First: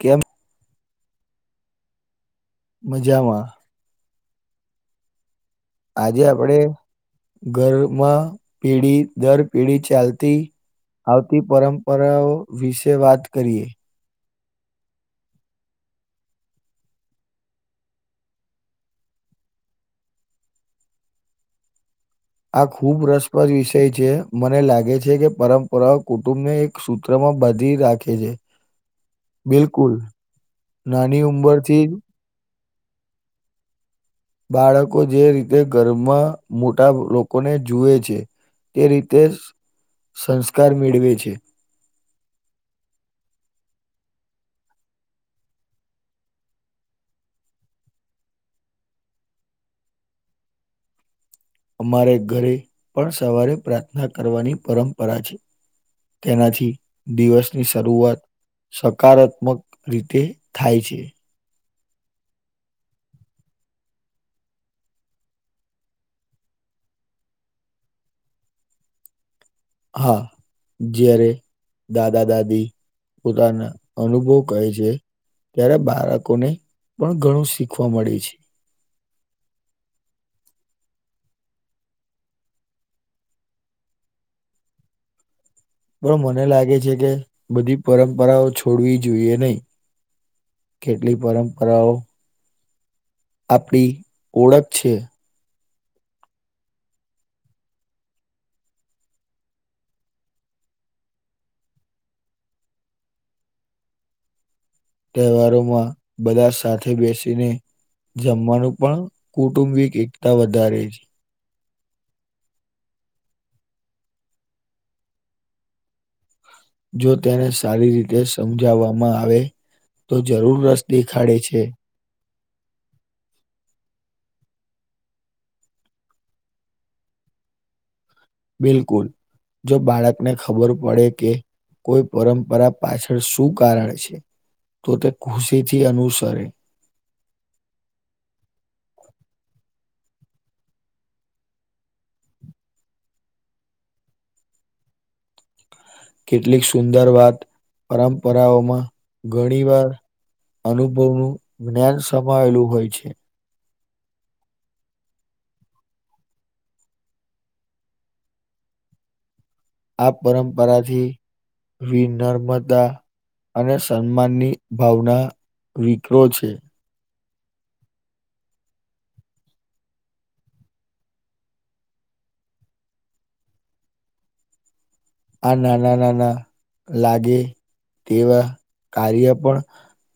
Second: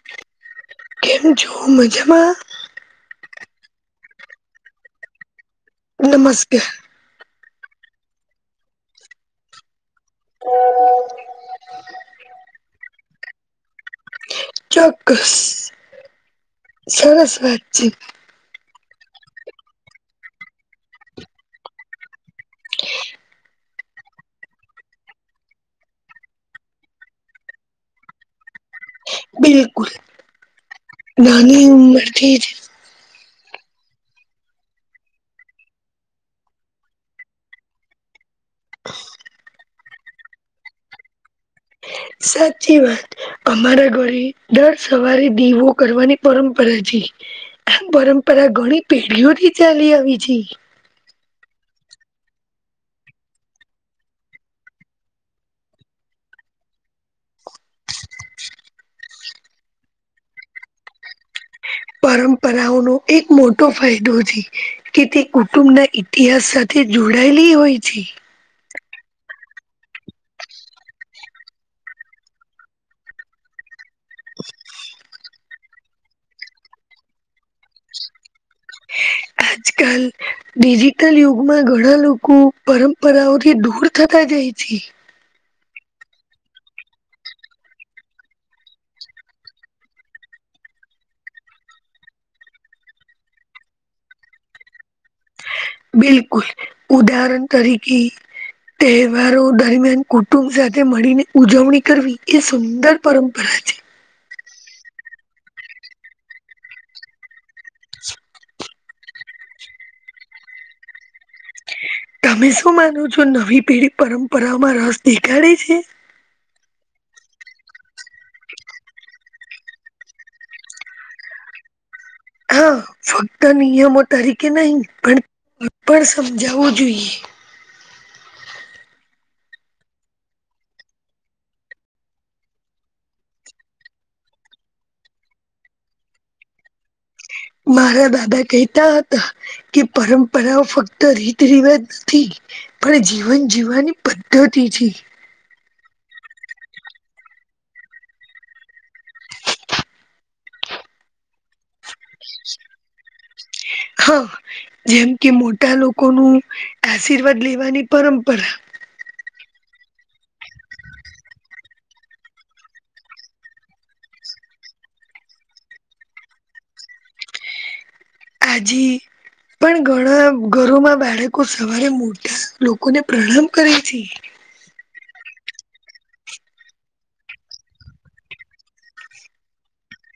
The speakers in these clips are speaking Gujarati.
કેમ? કેમ છો મજામાં? મજામાં. આજે આપડે નમસ્કાર ઘરમાં પેઢી દર પેઢી ચાલતી આવતી પરંપરાઓ વિશે વાત કરીએ. ચોક્કસ, સરસ વાત છે. આ ખુબ રસપ્રદ વિષય છે, મને લાગે છે કે પરંપરાઓ કુટુંબને એક સૂત્ર માં બાધી રાખે છે. બિલકુલ, નાની ઉંમરથી થી જ બાળકો જે રીતે ઘરમાં મોટા લોકોને જુએ છે. તે રીતેજ સંસ્કાર મેળવે છે. સાચી વાત અમારા ઘરે, દર સવારે દીવો કરવાની પરંપરા છે. આ પરંપરા ઘણી પેઢીઓથી ચાલી આવી છે. અમારે ઘરે પણ સવારે પ્રાર્થના કરવાની પરંપરા છે. તેનાથી દિવસની શરૂઆત સકારાત્મક રીતે થાય છે. પરંપરાઓનો એક મોટો ફાયદો છે. કે તે કુટુંબના ઇતિહાસ સાથે જોડાયેલી હોય છે. હા, જ્યારે દાદા દાદી પોતાના અનુભવ કહે છે. ત્યારે બાળકોને પણ ઘણું શીખવા મળે છે. અજકલ ડિજિટલ યુગમાં ઘણા લોકો, પરંપરાઓથી દૂર થતા જાય છે. પણ મને લાગે છે કે બધી પરંપરાઓ છોડવી જોઈએ નહી. કેટલી પરંપરાઓ આપડી ઓળખ છે. બિલકુલ, ઉદાહરણ તરીકે તહેવારો દરમિયાન કુટુંબ સાથે મળીને ઉજવણી કરવી, એ સુંદર પરંપરા છે. તહેવારોમાં બધા સાથે બેસીને જમવાનું પણ કુટુંબિક એકતા વધારે છે. તમે શું માનો છો નવી પેઢી પરંપરામાં રસ દેખાડે છે. જો તેને સારી રીતે સમજાવવામાં આવે તો જરૂર રસ દેખાડે છે. હા ફક્ત નિયમો તરીકે નહી પણ પણ સમજાવવું જોઈએ. બિલકુલ જો બાળકને ખબર પડે કે કોઈ પરંપરા પાછળ શું કારણ છે તો તે ખુશી થી અનુસરે. મારા દાદા કેતા હતા કે પરંપરાઓ ફક્ત રીત રિવાજ નથી. પણ જીવન જીવવાની પદ્ધતિ છે. કેટલીક સુંદર વાત પરંપરાઓમાં ઘણી વાર અનુભવનું જ્ઞાન સમાવેલું હોય છે. હા જેમ કે મોટા લોકો નુ આશીર્વાદ લેવાની પરંપરા આ પરંપરાથી વિનર્મતા અને સન્માનની ભાવના વિકરો છે. આજી પણ ઘણા ઘરોમાં બાળકો સવારે મોટા લોકોને પ્રણામ કરે છે. આ નાના નાના લાગે તેવા કાર્ય પણ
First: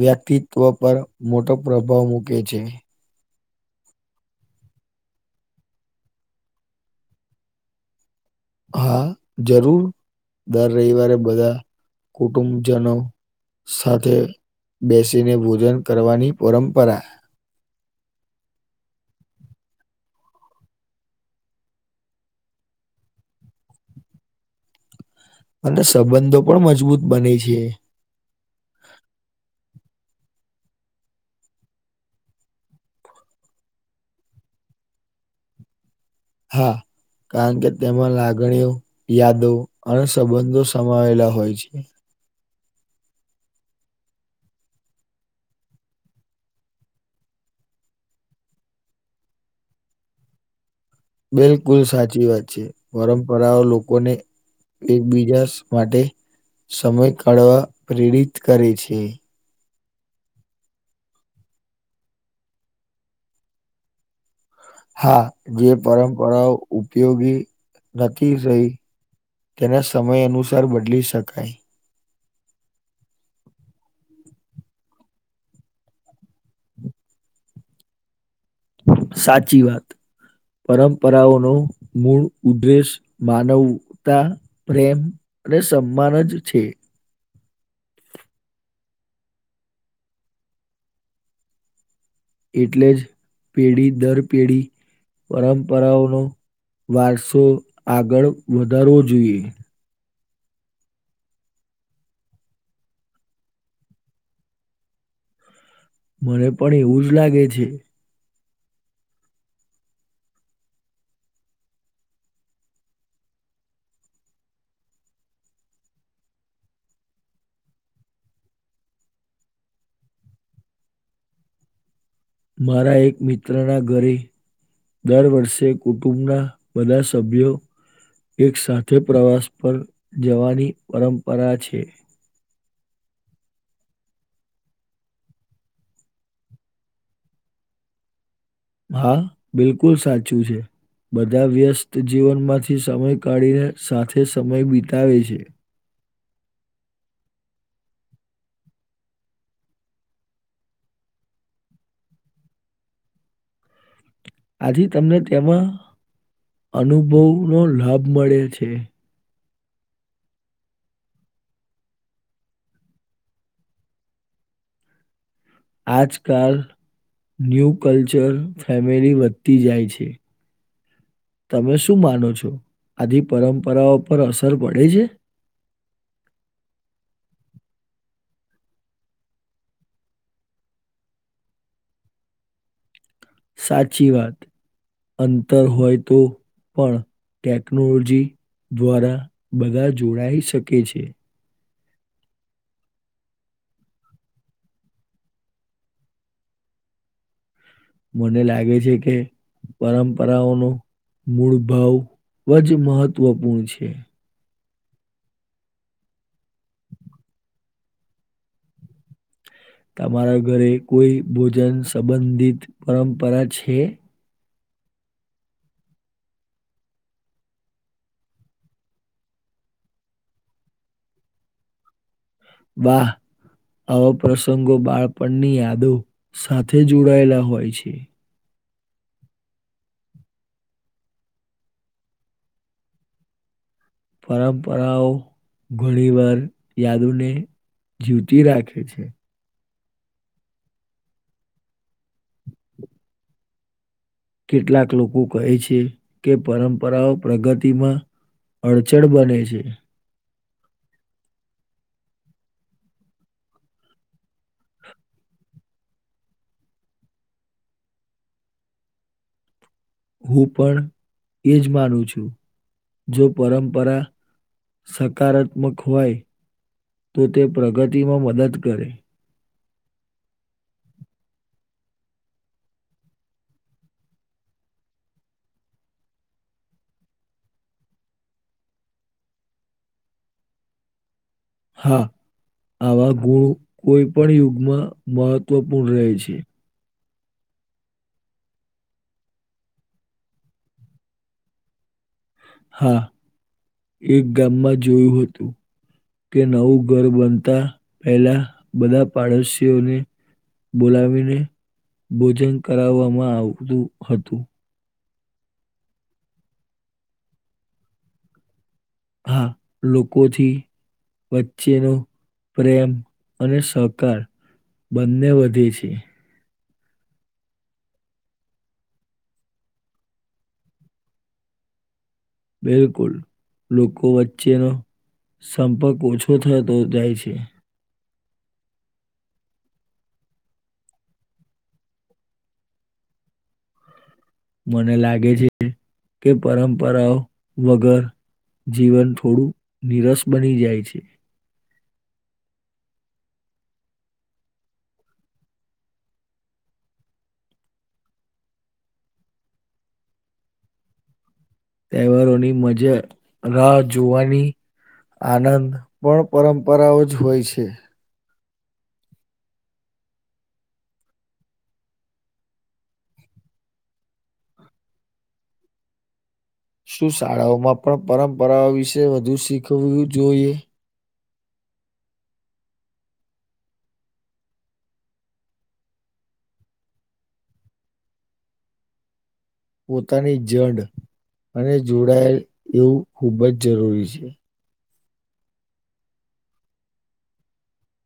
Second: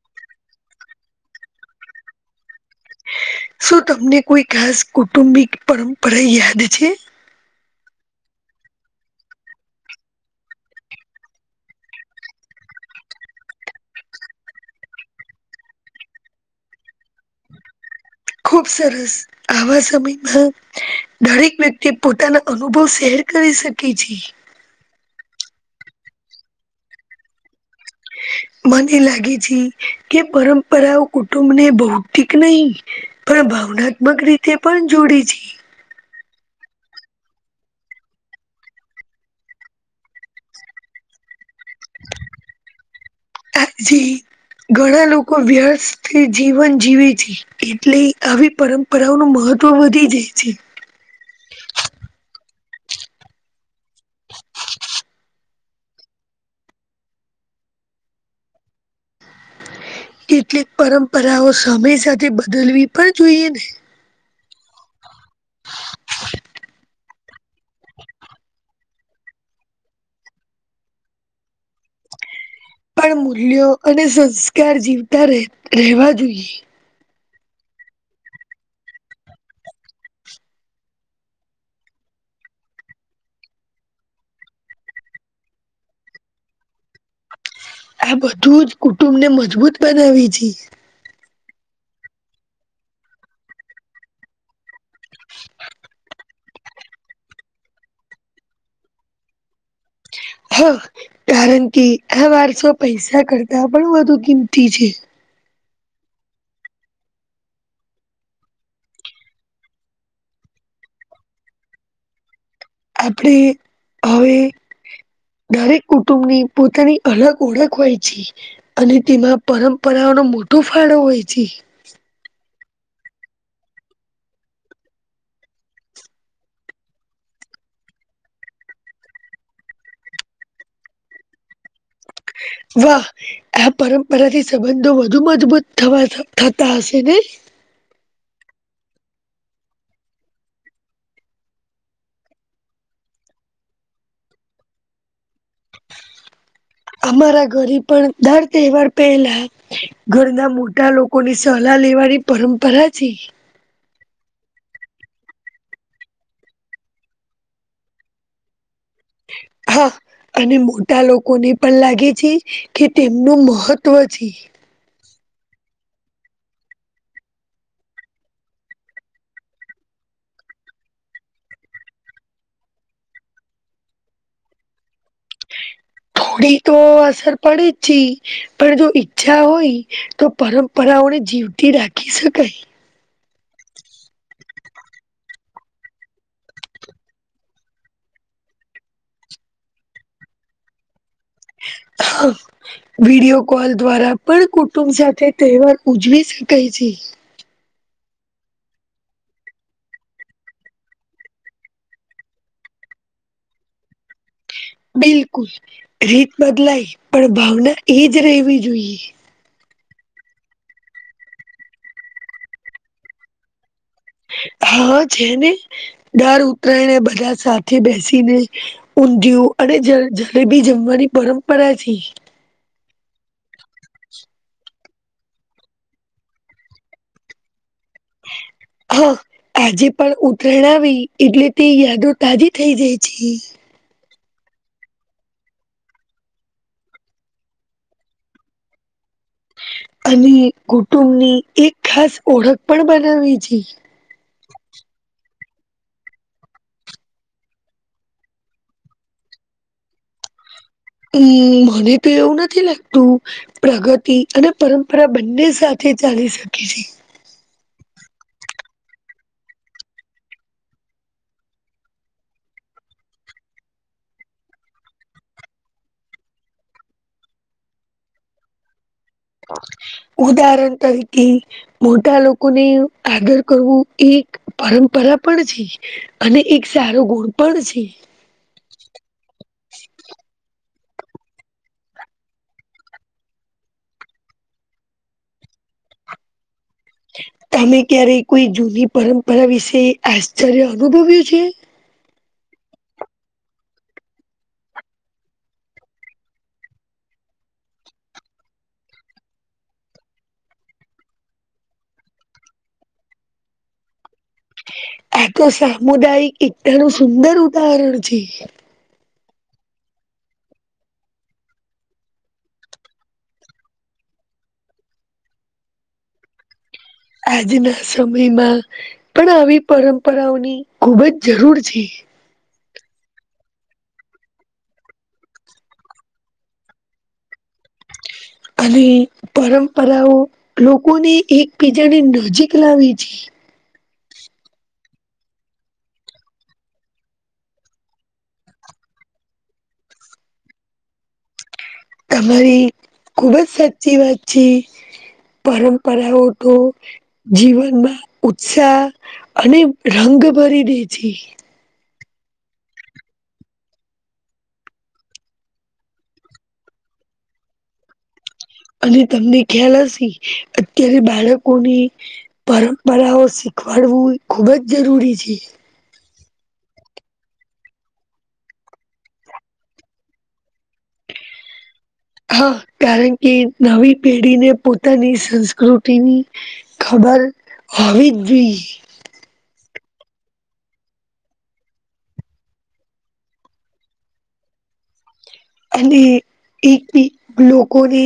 વ્યક્તિત્વ પર મોટો પ્રભાવ મૂકે છે. શું તમને કોઈ ખાસ કુટુંબિક પરંપરા યાદ છે. હા જરૂર દર રવિવારે બધા કુટુંબજનો સાથે બેસીને ભોજન કરવાની પરંપરા ખુબ સરસ આવા [inaudible] જમીનમાં દરેક વ્યક્તિ પોતાના અનુભવ શેર કરી શકે છે. અને સંબંધો પણ મજબૂત બને છે. મને લાગે છે કે પરંપરાઓ કુટુંબ ને ભૌતિક નહી પણ ભાવનાત્મક રીતે પણ જોડે છે. હા. કારણ કે તેમાં લાગણીઓ, યાદો અને સંબંધો સમાયેલા હોય છે. [inaudible] કાકી ઘણા લોકો વ્યસ્તથી જીવન જીવે છે. એટલે આવી પરંપરાઓનું મહત્વ વધી જાય છે. બિલકુલ સાચી વાત છે પરંપરાઓ લોકોને એકબીજા માટે સમય કાઢવા પ્રેરિત કરે છે. કેટલીક પરંપરાઓ સમય સાથે બદલવી પણ જોઈએ ને હા જે પરંપરાઓ ઉપયોગી નથી રહી તેને સમય અનુસાર બદલી શકાય. પણ મૂલ્યો અને સંસ્કાર જીવતા ર રહેવા જોઈએ. સાચી વાત. પરંપરાઓનો મૂળ ઉદેશ માનવતા પ્રેમ અને સન્માન જ છે. આ બધું જ કુટુંબને મજબૂત બનાવે છે. એટલે જ પેઢી દર પેઢી પરંપરાઓનો વારસો આગળ વધારવો જોઈએ. હા કારણ કે આ વારસો પૈસા કરતા પણ વધુ કિંમતી છે. મને પણ એવું જ લાગે છે. આપણે હવે દરેક કુટુંબની પોતાની અલગ ઓળખ હોય છે. અને તેમાં પરંપરાઓનો મોટો ફાળો હોય છે. મારા એક મિત્રના ઘરે દર વર્ષે કુટુંબના બધા સભ્યો એક સાથે પ્રવાસ પર જવાની પરંપરા છે. વાહ આ પરંપરાથી સંબંધો વધુ મજબૂત થતા હશે ને હા બિલકુલ સાચું છે. બધા વ્યસ્ત જીવનમાંથી સમય કાઢીને સાથે સમય વિતાવે છે. અમારા ઘરે પણ દર તહેવાર પહેલા ઘર ના મોટા લોકો ની સલાહ લેવાની પરંપરા છે. આથી તમને તેમાં અનુભવનો લાભ મળે છે. હા અને મોટા લોકોને પણ લાગે છે કે તેમનું મહત્વ છે. આજકાલ ન્યૂ કલ્ચર ફેમિલી વધતી જાય છે. તમે શું માનો છો આ જે પરંપરાઓ પર અસર પડે છે? થોડી તો અસર પડે જ છે. પણ જો ઈચ્છા હોય તો પરંપરાઓને જીવતી રાખી શકાય. સાચી વાત અંતર હોય તો પણ ટેકનોલોજી દ્વારા બધા જોડાઈ શકે છે. હા વિડીયો કોલ દ્વારા પણ કુટુંબ સાથે તહેવાર ઉજવી શકાય છે. મને લાગે છે કે પરંપરાઓનો મૂળ ભાવ જ મહત્વપૂર્ણ છે. બિલકુલ રીત બદલાય પણ ભાવના એજ રહેવી જોઈએ. તમારા ઘરે કોઈ ભોજન સંબંધિત પરંપરા છે. હા છે ને દર ઉતરાયને બધા સાથે બેસીને ઊંધિયું અને જ જલેબી જમવાની પરંપરા છે. વાહ. આવા પ્રસંગો બાળપણની યાદો સાથે જોડાયેલા હોય છે. હા. આજે પણ ઉતરાયણ આવી એટલે તે યાદો તાજી થઈ જાય છે. પરંપરાઓ ઘણી વાર યાદને જીવતી રાખે છે. અને કુટુંબ ની એક ખાસ ઓળખ પણ બનાવી છે. કેટલાક લોકો કહે છે કે પરંપરાઓ પ્રગતિમાં અડચણ બને છે. હમ મને તો એવું નથી લાગતું. પ્રગતિ અને પરંપરા બંને સાથે ચાલી શકે છે. હું પણ એજ માનું છું જો પરંપરા સકારાત્મક હોય તો તે પ્રગતિમાં મદદ કરે. ઉદાહરણ તરીકે મોટા લોકોને આદર કરવું એ પરંપરા પણ છે. અને એક સારો ગુણ પણ છે. હા આવા ગુણો કોઈ પણ યુગમાં મહત્વપૂર્ણ રહે છે. તમે ક્યારે કોઈ જૂની પરંપરા વિશે આશ્ચર્ય અનુભવ્યું છે. હા એક ગામમાં જોયું હતું. કે નવું ઘર બનતા પહેલા બધા પાડોશીઓને બોલાવીને ભોજન કરવામાં આવતું હતું. આ તો સામુદાયિક એકતા નુ સુંદર ઉદાહરણ છે. હા લોકોથી વચ્ચે નો પ્રેમ અને સહકાર બંને વધે છે. આજના સમયમાં પણ આવી પરંપરાઓની ખુબ જ જરૂર છે. બિલકુલ લોકો વચ્ચેનો સંપર્ક ઓછો થતો જાય છે. અને પરંપરાઓ. લોકોને એકબીજાને નજીક લાવી છે. મને લાગે છે કે પરંપરાઓ વગર. જીવન થોડું નિરસ બની જાય છે. તમારી ખુબ જ સાચી વાત છે પરંપરાઓઠો. જીવનમાં ઉત્સાહ અને રંગ ભરી દે છે. તહેવારોની મજા રાહ જોવાની. આનંદ પણ પરંપરાઓ જ હોય છે. અને તમને ખ્યાલ હશે અત્યારે બાળકોની. પરંપરાઓ શીખવાડવું ખુબ જ જરૂરી છે. શું શાળાઓમાં પણ પરંપરાઓ વિશે વધુ શીખવું જોઈએ. હા કારણ કે નવી પેઢીને પોતાની સંસ્કૃતિની. ખબર હોવી જ જોઈએ. પોતાની જડ અને જોડાયેલ એવું ખૂબ જ જરૂરી છે. અને એક એક લોકોને.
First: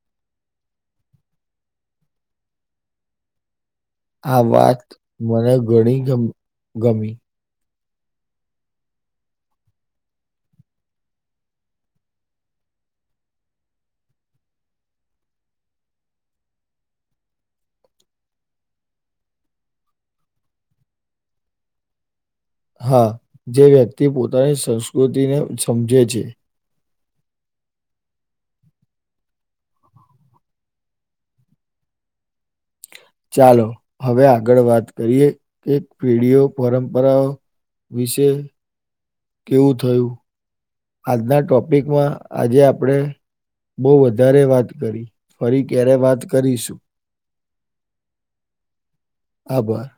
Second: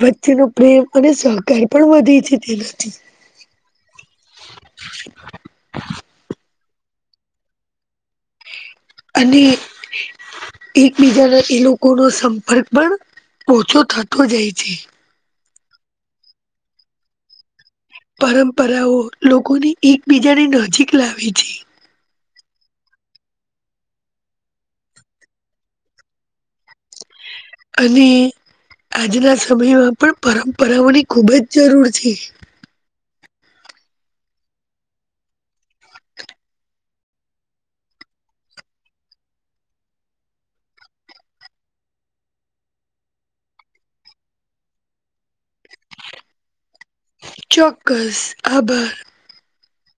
વચ્ચેનો પ્રેમ અને સહકાર પણ વધે છે તેનાથી. આ વાત મને ઘણી ગમ ગમી. અને. એકબીજાને એ લોકો નો સંપર્ક પણ ઓછો થતો જાય છે. પરંપરાઓ લોકોને એકબીજાની નજીક લાવે છે. હા જે વ્યક્તિ પોતાની સંસ્કૃતિને સમજે છે. અને આજના સમયમાં પણ પરંપરાઓની ખૂબ જ જરૂર છે. ચાલો હવે આગળ વાત કરીએ કે પેઢીઓ પરંપરાઓ. વિશે કેવું થયું. આજના ટોપિકમાં આજે આપણે. બહું વધારે વાત કરી ફરી ક્યારે વાત કરીશું. ચોક્કસ આભાર. આભાર.